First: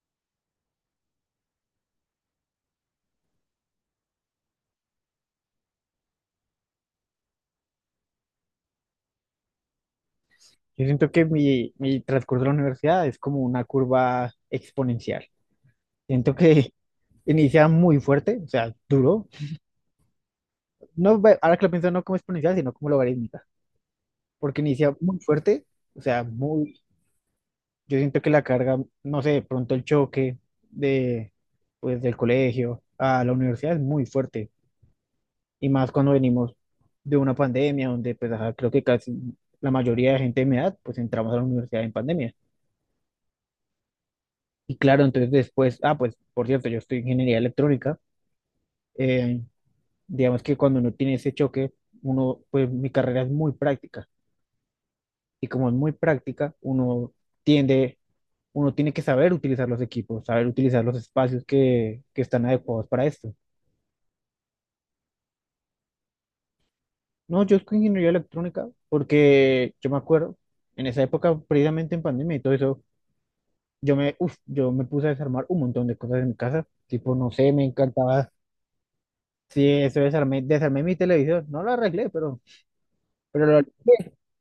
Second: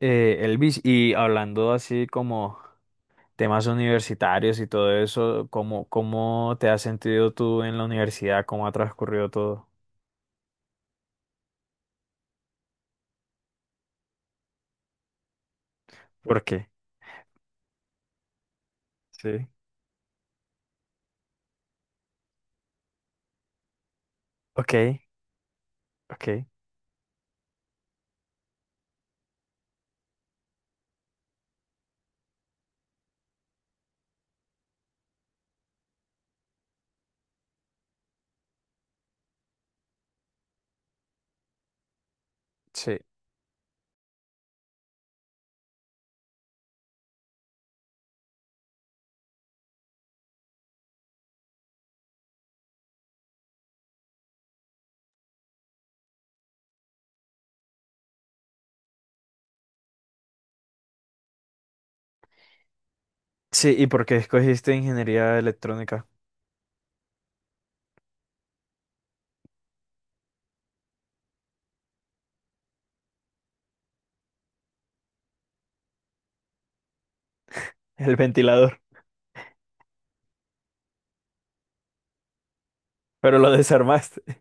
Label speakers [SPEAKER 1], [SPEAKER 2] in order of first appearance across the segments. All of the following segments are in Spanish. [SPEAKER 1] Elvis, y hablando así como temas universitarios y todo eso, ¿cómo te has sentido tú en la universidad? ¿Cómo ha transcurrido todo?
[SPEAKER 2] Yo siento que mi transcurso de la universidad es como una curva exponencial. Siento
[SPEAKER 1] ¿Por qué?
[SPEAKER 2] que inicia muy fuerte, o sea, duro.
[SPEAKER 1] Sí.
[SPEAKER 2] No, ahora que lo pienso, no como exponencial, sino como logarítmica, porque
[SPEAKER 1] Ok,
[SPEAKER 2] inicia muy fuerte, o sea,
[SPEAKER 1] ok,
[SPEAKER 2] muy. Yo siento que la carga, no sé, de pronto el choque de, pues, del colegio a la universidad es muy fuerte, y más cuando venimos de una pandemia, donde pues, ajá, creo que casi la mayoría de gente de mi edad, pues entramos a la universidad en pandemia.
[SPEAKER 1] sí.
[SPEAKER 2] Y claro, entonces después, ah, pues por cierto, yo estoy en ingeniería electrónica. eh, digamos que cuando uno tiene ese choque, pues mi carrera es muy práctica. Y como es muy práctica, tiende, uno tiene que saber utilizar los equipos, saber utilizar los espacios que están adecuados para esto.
[SPEAKER 1] Sí, ¿y por qué escogiste ingeniería electrónica?
[SPEAKER 2] No, yo estoy en ingeniería electrónica porque yo me acuerdo, en esa época, precisamente en pandemia y todo eso, yo me puse a desarmar un montón de cosas en mi casa. Tipo, no sé, me
[SPEAKER 1] El
[SPEAKER 2] encantaba.
[SPEAKER 1] ventilador,
[SPEAKER 2] Sí, eso desarmé mi televisión. No lo arreglé, pero,
[SPEAKER 1] pero
[SPEAKER 2] pero
[SPEAKER 1] lo
[SPEAKER 2] lo arreglé.
[SPEAKER 1] desarmaste.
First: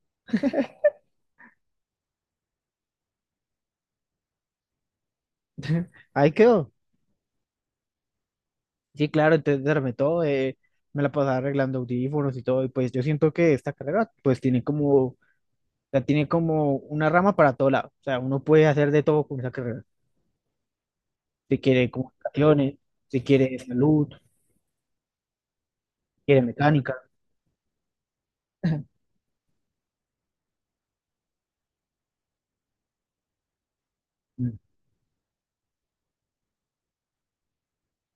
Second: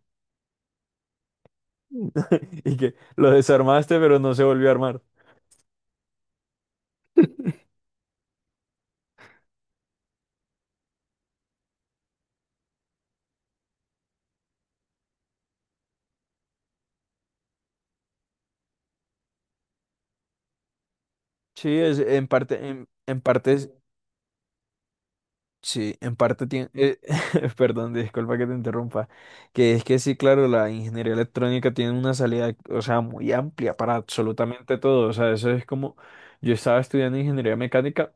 [SPEAKER 1] Y que lo desarmaste, pero no se volvió a armar.
[SPEAKER 2] Ahí quedó. Sí, claro, entonces desarmé todo. Me la pasaba arreglando audífonos y todo. Y pues yo siento que esta carrera pues la tiene como una rama para todo lado. O sea, uno puede hacer de todo con esa carrera. Si
[SPEAKER 1] Sí,
[SPEAKER 2] quiere
[SPEAKER 1] es en parte,
[SPEAKER 2] comunicaciones,
[SPEAKER 1] en
[SPEAKER 2] si quiere
[SPEAKER 1] parte.
[SPEAKER 2] salud,
[SPEAKER 1] Sí, en
[SPEAKER 2] si quiere
[SPEAKER 1] parte tiene,
[SPEAKER 2] mecánica.
[SPEAKER 1] perdón, disculpa que te interrumpa, que es que sí, claro, la ingeniería electrónica tiene una salida, o sea, muy amplia para
[SPEAKER 2] Mm.
[SPEAKER 1] absolutamente todo, o sea, eso es como, yo estaba estudiando ingeniería mecánica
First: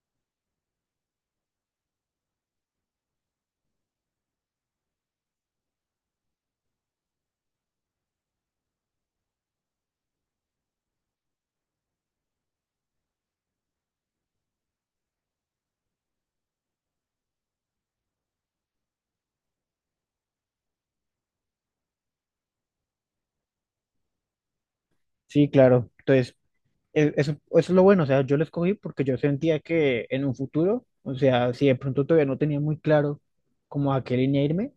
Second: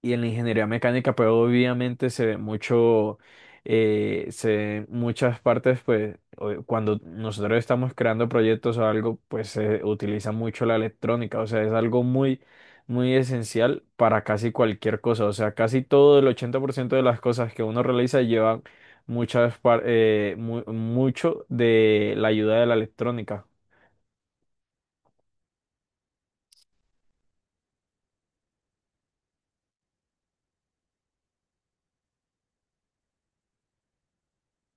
[SPEAKER 1] y en la ingeniería mecánica, pues obviamente se ve mucho, se ven muchas partes, pues cuando nosotros estamos creando proyectos o algo, pues se utiliza mucho la electrónica, o sea, es algo muy, muy esencial para casi cualquier cosa, o sea, casi todo el 80% de las cosas que uno realiza llevan muchas, mucho de la ayuda de la electrónica.
[SPEAKER 2] Sí, claro. Entonces, eso es lo bueno. O sea, yo lo escogí porque yo sentía que en un futuro, o sea, si de pronto todavía no tenía muy claro como a qué línea irme,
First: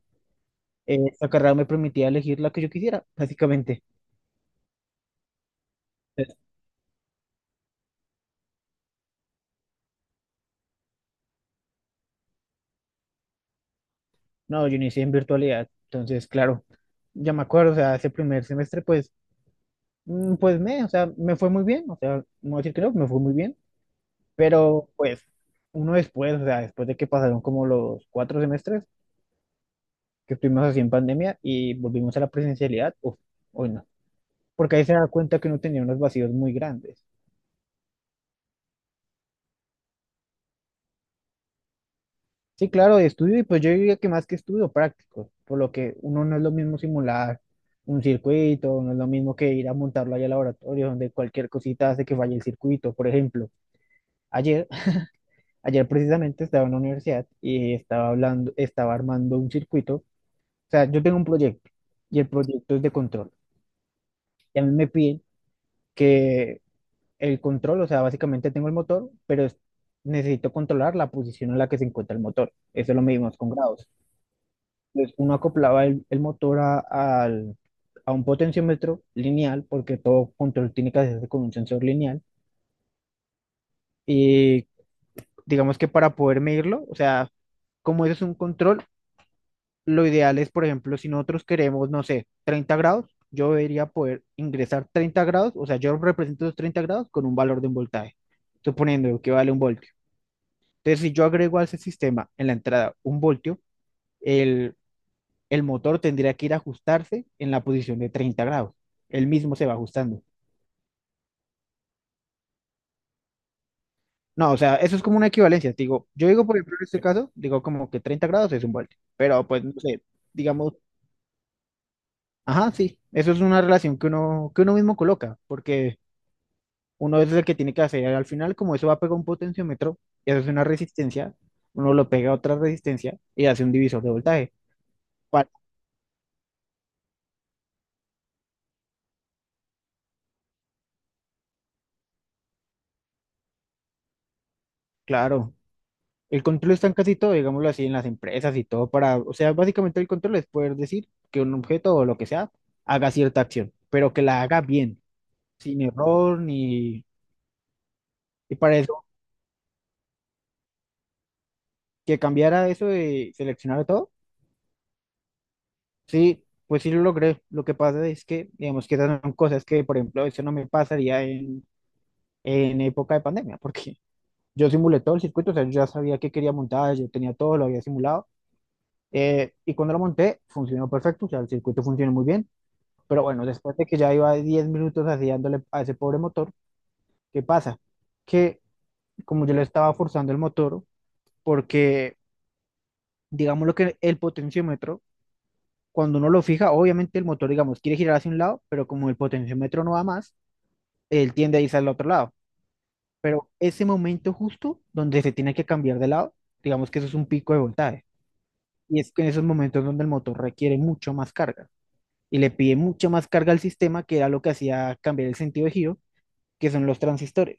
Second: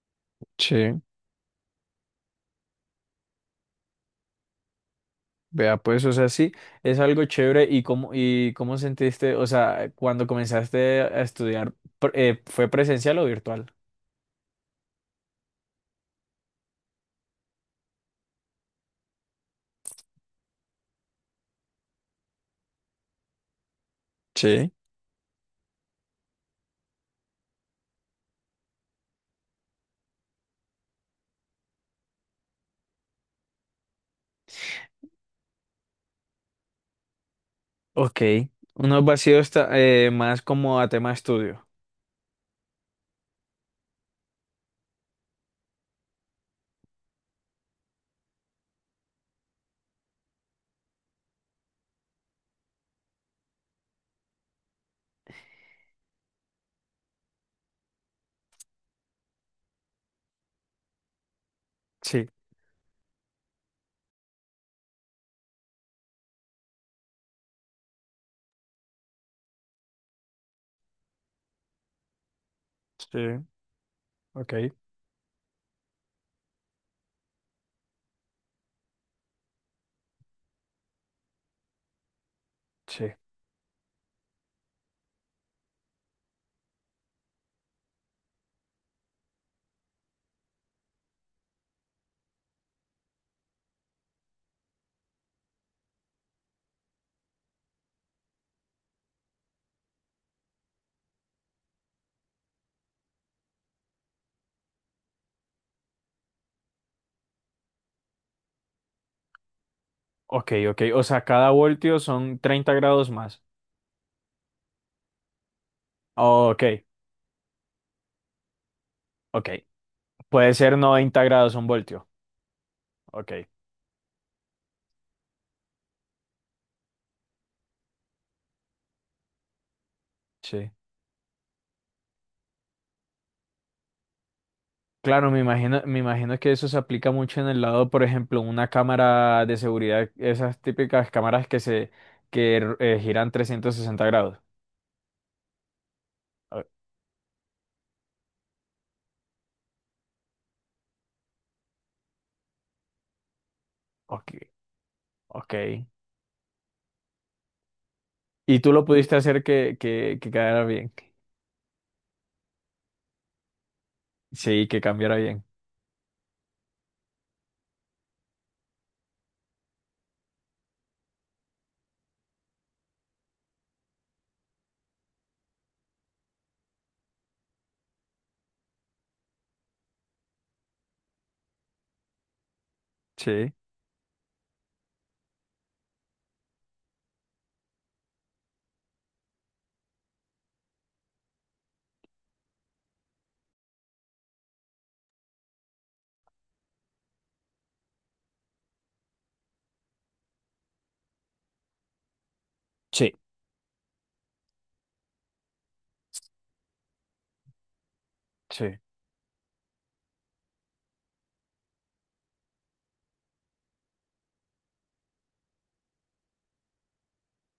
[SPEAKER 1] Sí.
[SPEAKER 2] esta carrera me permitía elegir la que yo quisiera, básicamente.
[SPEAKER 1] Vea, pues, o sea,
[SPEAKER 2] Entonces,
[SPEAKER 1] sí, es algo chévere. ¿Y cómo sentiste, o sea, cuando comenzaste a estudiar, fue presencial o virtual?
[SPEAKER 2] no, yo inicié en virtualidad, entonces, claro, ya me acuerdo, o sea, ese primer semestre, pues, o sea, me fue muy bien, o sea, no voy a decir que no, me fue muy bien,
[SPEAKER 1] Sí.
[SPEAKER 2] pero pues uno después, o sea, después de que pasaron como los 4 semestres que estuvimos así en pandemia y volvimos a la presencialidad, uf, hoy no, porque ahí se da cuenta que uno tenía unos vacíos muy grandes.
[SPEAKER 1] Ok, unos vacíos más como a tema estudio.
[SPEAKER 2] Sí, claro, de estudio, y pues yo diría que más que estudio, práctico, por lo que uno no es lo mismo simular un circuito, no es lo mismo que ir a montarlo allá al laboratorio, donde cualquier cosita hace que falle el circuito. Por ejemplo, ayer, ayer precisamente estaba en la universidad y estaba armando un circuito. O sea, yo tengo un proyecto y
[SPEAKER 1] Sí,
[SPEAKER 2] el proyecto es de control. Y a mí me piden que el control, o sea, básicamente tengo el motor, pero necesito controlar la posición en la que se encuentra el motor. Eso lo medimos
[SPEAKER 1] sí.
[SPEAKER 2] con grados.
[SPEAKER 1] Ok,
[SPEAKER 2] Entonces, uno acoplaba el motor a un potenciómetro lineal, porque todo control tiene que hacerse con un sensor lineal.
[SPEAKER 1] sí.
[SPEAKER 2] Y digamos que para poder medirlo, o sea, como eso es un control, lo ideal es, por ejemplo, si nosotros queremos, no sé, 30 grados, yo debería poder ingresar 30 grados, o sea, yo represento los 30 grados con un valor de un voltaje, suponiendo que vale un voltio. Entonces, si yo agrego a ese sistema en la entrada un voltio, el motor tendría que ir a ajustarse en la posición de 30 grados. Él mismo se va ajustando.
[SPEAKER 1] Ok, ok. O sea, cada voltio son 30 grados más.
[SPEAKER 2] No, o sea, eso es como una equivalencia. Te digo, yo digo, por
[SPEAKER 1] Ok,
[SPEAKER 2] ejemplo, en este caso, digo como que 30 grados es un voltio, pero
[SPEAKER 1] ok.
[SPEAKER 2] pues no sé,
[SPEAKER 1] Puede
[SPEAKER 2] digamos,
[SPEAKER 1] ser 90 grados un voltio.
[SPEAKER 2] ajá, sí, eso es
[SPEAKER 1] Ok,
[SPEAKER 2] una relación que uno mismo coloca, porque uno es el que tiene que hacer al final, como eso va a pegar un potenciómetro y hace una
[SPEAKER 1] sí.
[SPEAKER 2] resistencia, uno lo pega a otra resistencia y hace un divisor de voltaje.
[SPEAKER 1] Claro,
[SPEAKER 2] Pa-
[SPEAKER 1] me imagino que eso se aplica mucho en el lado, por ejemplo, una cámara de seguridad, esas típicas cámaras que se que giran 360 grados.
[SPEAKER 2] Claro, el
[SPEAKER 1] O-
[SPEAKER 2] control está en casi todo, digámoslo así, en las empresas y todo para, o sea, básicamente el control es poder decir que un objeto o lo que sea haga cierta acción, pero que
[SPEAKER 1] Ok,
[SPEAKER 2] la haga bien,
[SPEAKER 1] ok.
[SPEAKER 2] sin error ni. Y
[SPEAKER 1] Y tú
[SPEAKER 2] para
[SPEAKER 1] lo
[SPEAKER 2] eso,
[SPEAKER 1] pudiste hacer que quedara bien.
[SPEAKER 2] que cambiara eso de seleccionar todo,
[SPEAKER 1] Sí, que cambiara bien.
[SPEAKER 2] sí, pues sí lo logré. Lo que pasa es que, digamos que esas son cosas que, por ejemplo, eso no me pasaría en época de pandemia, porque yo simulé todo el circuito, o sea, yo ya sabía que quería montar, yo tenía todo, lo había simulado, y cuando lo monté, funcionó perfecto, o sea, el circuito funcionó muy bien. Pero bueno,
[SPEAKER 1] Sí.
[SPEAKER 2] después de que ya iba 10 minutos así dándole a ese pobre motor, ¿qué pasa? Que como yo le estaba forzando el motor, porque digamos lo que el potenciómetro, cuando uno lo fija, obviamente el motor, digamos, quiere girar hacia un lado, pero como el potenciómetro no va más, él tiende a irse al otro lado.
[SPEAKER 1] Sí.
[SPEAKER 2] Pero ese momento justo donde se tiene que cambiar de lado, digamos que eso es un pico de voltaje.
[SPEAKER 1] Sí.
[SPEAKER 2] Y es que en esos momentos donde el motor requiere mucho más carga y le pide mucha más carga al sistema, que era lo que hacía cambiar el sentido de giro que son los transistores.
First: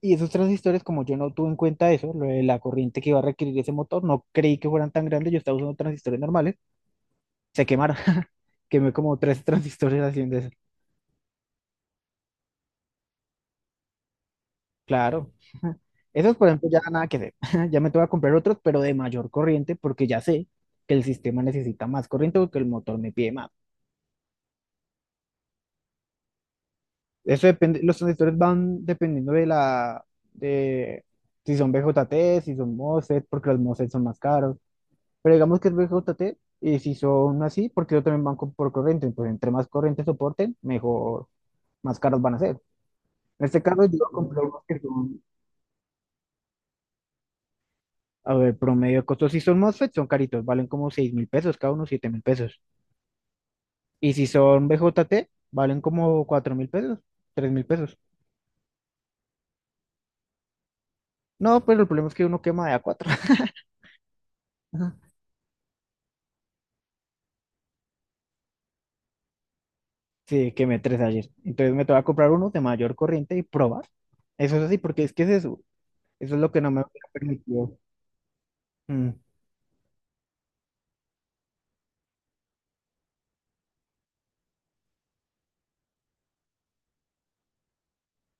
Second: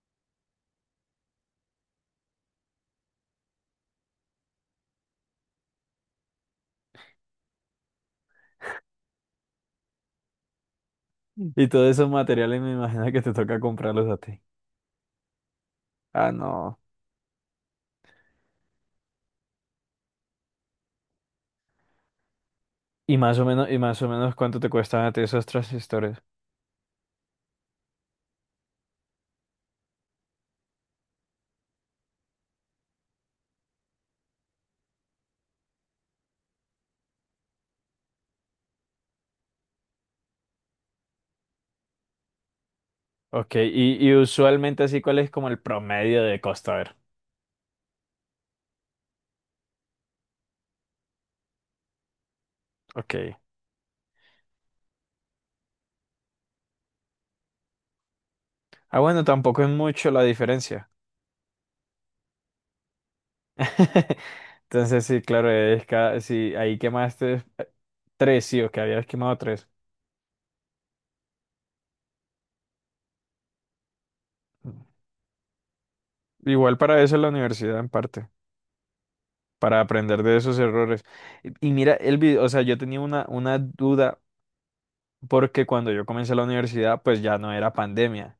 [SPEAKER 2] Y esos transistores, como yo no tuve en cuenta eso, lo de la corriente que iba a requerir ese motor, no creí que fueran tan grandes, yo estaba usando transistores normales, se quemaron. Quemé como tres transistores haciendo eso.
[SPEAKER 1] Mm. Y todos esos materiales me imagino que te toca comprarlos a ti.
[SPEAKER 2] Claro.
[SPEAKER 1] Ah,
[SPEAKER 2] Esos, por ejemplo,
[SPEAKER 1] no.
[SPEAKER 2] ya nada que hacer. Ya me tengo que comprar otros, pero de mayor corriente, porque ya sé que el sistema necesita más corriente porque el motor me
[SPEAKER 1] Y
[SPEAKER 2] pide
[SPEAKER 1] más o
[SPEAKER 2] más.
[SPEAKER 1] menos, y más o menos cuánto te cuestan a ti esos transistores.
[SPEAKER 2] Eso depende, los transistores van dependiendo de la, de si son BJT, si son MOSFET, porque los MOSFET son más caros. Pero digamos que es BJT y si son así, porque yo también banco por corriente, pues entre más corriente soporten, mejor, más caros van a ser. En
[SPEAKER 1] Ok,
[SPEAKER 2] este caso yo
[SPEAKER 1] y
[SPEAKER 2] compré unos que
[SPEAKER 1] usualmente así, ¿cuál
[SPEAKER 2] son,
[SPEAKER 1] es como el promedio de costo? A ver.
[SPEAKER 2] a ver, promedio de costos si son MOSFET son caritos, valen como 6000 pesos, cada uno 7000 pesos.
[SPEAKER 1] Ok.
[SPEAKER 2] Y si son BJT, valen como 4000 pesos, 3000 pesos.
[SPEAKER 1] Ah, bueno, tampoco es mucho la diferencia.
[SPEAKER 2] No, pero el problema es que uno quema de a cuatro.
[SPEAKER 1] Entonces, sí, claro, es cada, sí, ahí quemaste tres, sí, o que habías quemado tres.
[SPEAKER 2] Sí, quemé tres ayer. Entonces me toca comprar uno de mayor corriente y probar. Eso es así, porque es que es eso. Eso es lo que no
[SPEAKER 1] Igual
[SPEAKER 2] me
[SPEAKER 1] para
[SPEAKER 2] hubiera
[SPEAKER 1] eso es la
[SPEAKER 2] permitido.
[SPEAKER 1] universidad en parte,
[SPEAKER 2] Mm,
[SPEAKER 1] para aprender de esos errores. Y mira, el video, o sea, yo tenía una duda porque cuando yo comencé la universidad, pues ya no era pandemia.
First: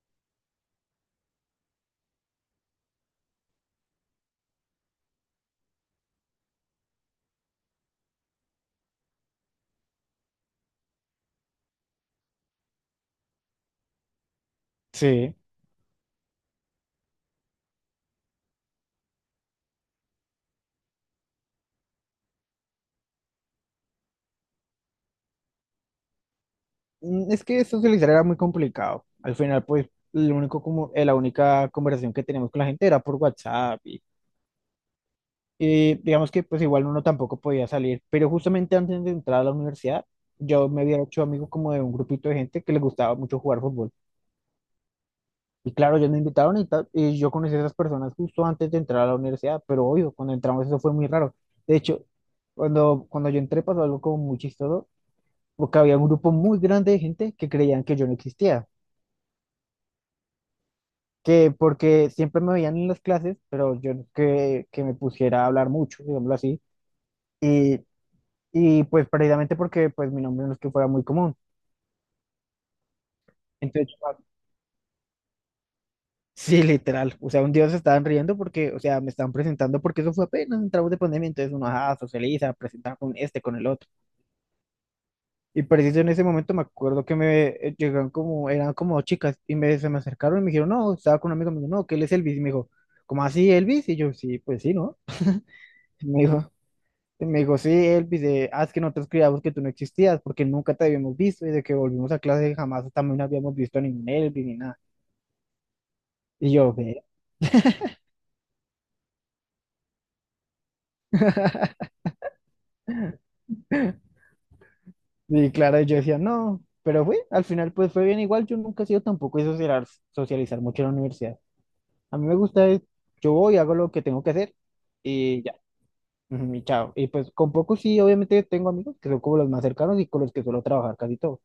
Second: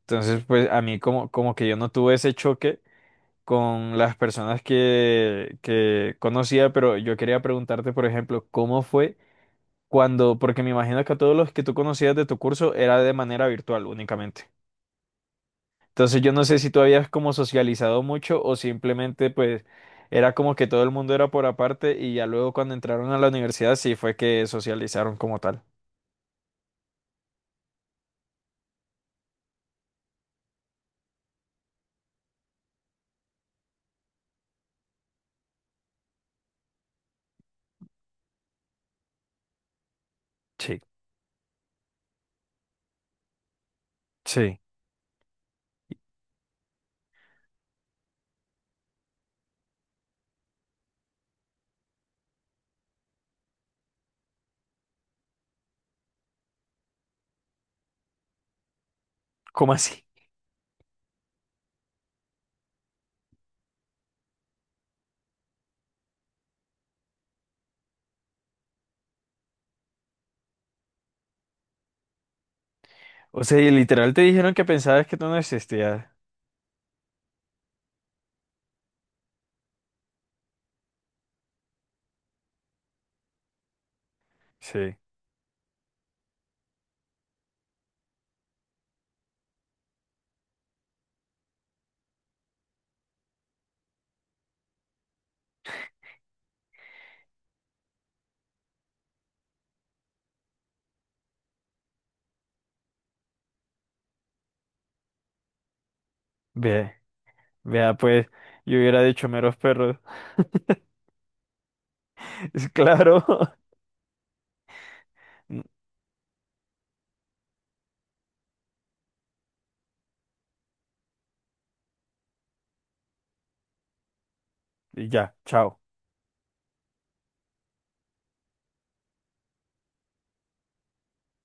[SPEAKER 1] Entonces, pues a mí como, como que yo no tuve ese choque con las personas que conocía, pero yo quería preguntarte, por ejemplo, ¿cómo fue? Cuando, porque me imagino que a todos los que tú conocías de tu curso era de manera virtual únicamente.
[SPEAKER 2] sí.
[SPEAKER 1] Entonces yo no sé si tú habías como socializado mucho o simplemente pues era como que todo el mundo era por aparte y ya luego cuando entraron a la universidad sí fue que socializaron como tal.
[SPEAKER 2] Es que socializar era muy complicado. Al final, pues, la única conversación que teníamos con la gente era por WhatsApp y digamos que pues igual uno tampoco podía salir. Pero justamente antes de entrar a la universidad, yo
[SPEAKER 1] Sí,
[SPEAKER 2] me había hecho amigo como de un grupito de gente que les gustaba mucho jugar fútbol.
[SPEAKER 1] sí.
[SPEAKER 2] Y claro, ellos me invitaron y, tal, y yo conocí a esas personas justo antes de entrar a la universidad, pero obvio, cuando entramos eso fue muy raro. De hecho, cuando yo entré pasó algo como muy chistoso, porque había un grupo muy grande de gente que creían que yo no existía.
[SPEAKER 1] ¿Cómo así?
[SPEAKER 2] Que porque siempre me veían en las clases, pero yo no es que me pusiera a hablar mucho, digámoslo así, y, y pues precisamente porque pues mi nombre no es que fuera muy común.
[SPEAKER 1] O sea, y
[SPEAKER 2] Entonces,
[SPEAKER 1] literal te dijeron que pensabas que tú no existías.
[SPEAKER 2] sí, literal, o sea, un día se estaban riendo porque, o sea, me estaban presentando porque eso fue apenas entramos de pandemia, entonces uno, ajá, socializa, presenta con este, con el otro.
[SPEAKER 1] Sí.
[SPEAKER 2] Y preciso en ese momento me acuerdo que me llegaron como, eran como dos chicas se me acercaron y me dijeron, no, estaba con un amigo, me dijo, no, que él es Elvis, y me dijo, ¿cómo así Elvis? Y yo, sí, pues sí, ¿no? Me dijo, Y me dijo, sí, Elvis, ah, es que nosotros creíamos que tú no existías porque nunca te habíamos visto y de que volvimos a clase jamás también habíamos visto a ningún Elvis ni nada. Y yo,
[SPEAKER 1] Ve,
[SPEAKER 2] ve,
[SPEAKER 1] vea pues, yo hubiera dicho meros perros. Es claro.
[SPEAKER 2] y claro, yo decía, no, pero fue, al final pues fue bien igual, yo nunca he sido tampoco de socializar, socializar mucho en la universidad. A mí me gusta es, yo voy, hago lo que tengo que hacer
[SPEAKER 1] Y ya,
[SPEAKER 2] y ya,
[SPEAKER 1] chao.
[SPEAKER 2] ujú, y chao. Y pues con pocos sí, obviamente tengo amigos que son como los más cercanos y con los que suelo trabajar casi todo.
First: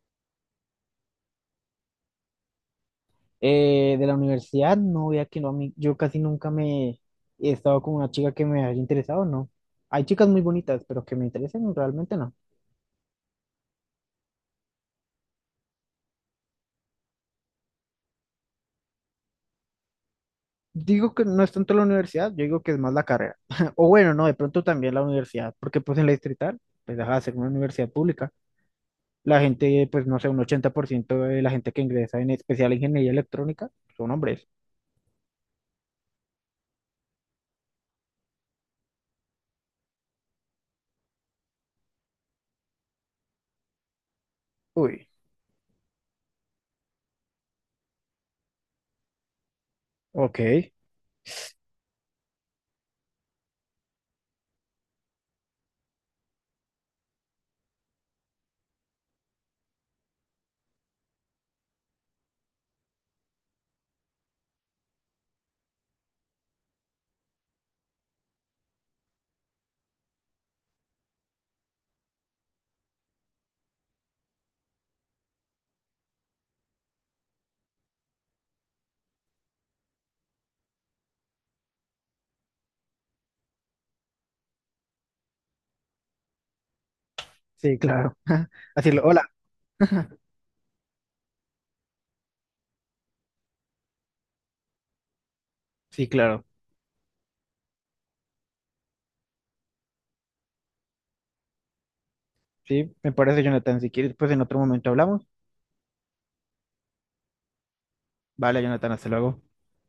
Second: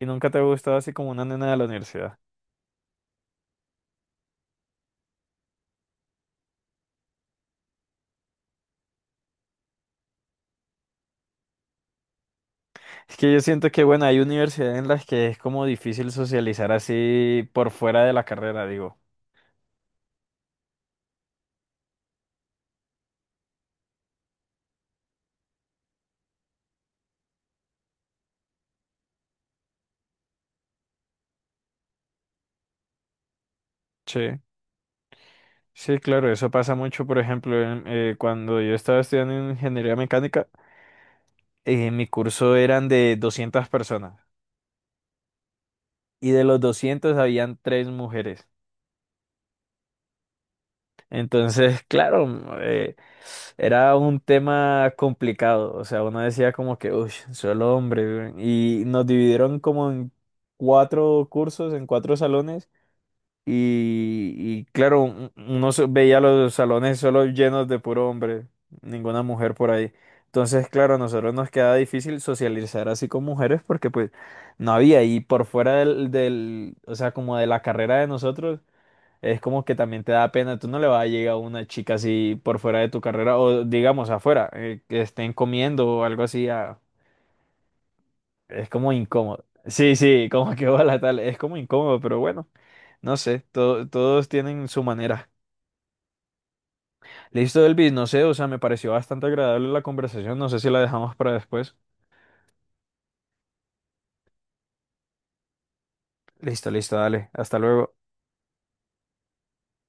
[SPEAKER 1] Y nunca te ha gustado así como una nena de la universidad.
[SPEAKER 2] De la universidad, no, vea que no, a mí, yo casi nunca me he estado con una chica que me haya interesado, no. Hay chicas muy bonitas, pero que me interesen realmente no.
[SPEAKER 1] Es que yo siento que, bueno, hay universidades en las que es como difícil socializar así por fuera de la carrera, digo.
[SPEAKER 2] Digo que no es tanto la universidad, yo digo que es más la carrera. O bueno, no, de pronto también la universidad, porque pues en la Distrital, pues deja de ser una universidad pública. La gente, pues no sé, un 80% de la gente que ingresa en especial ingeniería electrónica son
[SPEAKER 1] Sí.
[SPEAKER 2] hombres.
[SPEAKER 1] Sí, claro, eso pasa mucho, por ejemplo, cuando yo estaba estudiando ingeniería mecánica, mi curso eran de 200 personas
[SPEAKER 2] Uy,
[SPEAKER 1] y de los 200 habían tres mujeres.
[SPEAKER 2] ok,
[SPEAKER 1] Entonces, claro, era un tema complicado. O sea, uno decía como que, uff, solo hombre. Y nos dividieron como en cuatro cursos, en cuatro salones. Y claro, veía los salones solo llenos de puro hombre, ninguna mujer por ahí. Entonces, claro, a nosotros nos quedaba difícil socializar así con mujeres porque pues no había. Y por fuera del, o sea, como de la carrera de nosotros es como que también te da pena, tú no le vas a llegar a una chica así por fuera de tu carrera o digamos afuera, que estén comiendo o algo así, ah,
[SPEAKER 2] sí, claro.
[SPEAKER 1] es como
[SPEAKER 2] Así lo, hola,
[SPEAKER 1] incómodo. Sí, sí, como que hola tal, es como incómodo, pero bueno, no sé, todos tienen su manera.
[SPEAKER 2] sí, claro.
[SPEAKER 1] Listo, Elvis, no sé, o sea, me pareció bastante agradable la conversación, no sé si la dejamos para después.
[SPEAKER 2] Sí, me parece, Jonathan, si quieres, pues en otro momento hablamos.
[SPEAKER 1] Listo, listo, dale, hasta luego.
[SPEAKER 2] Vale, Jonathan, hasta luego.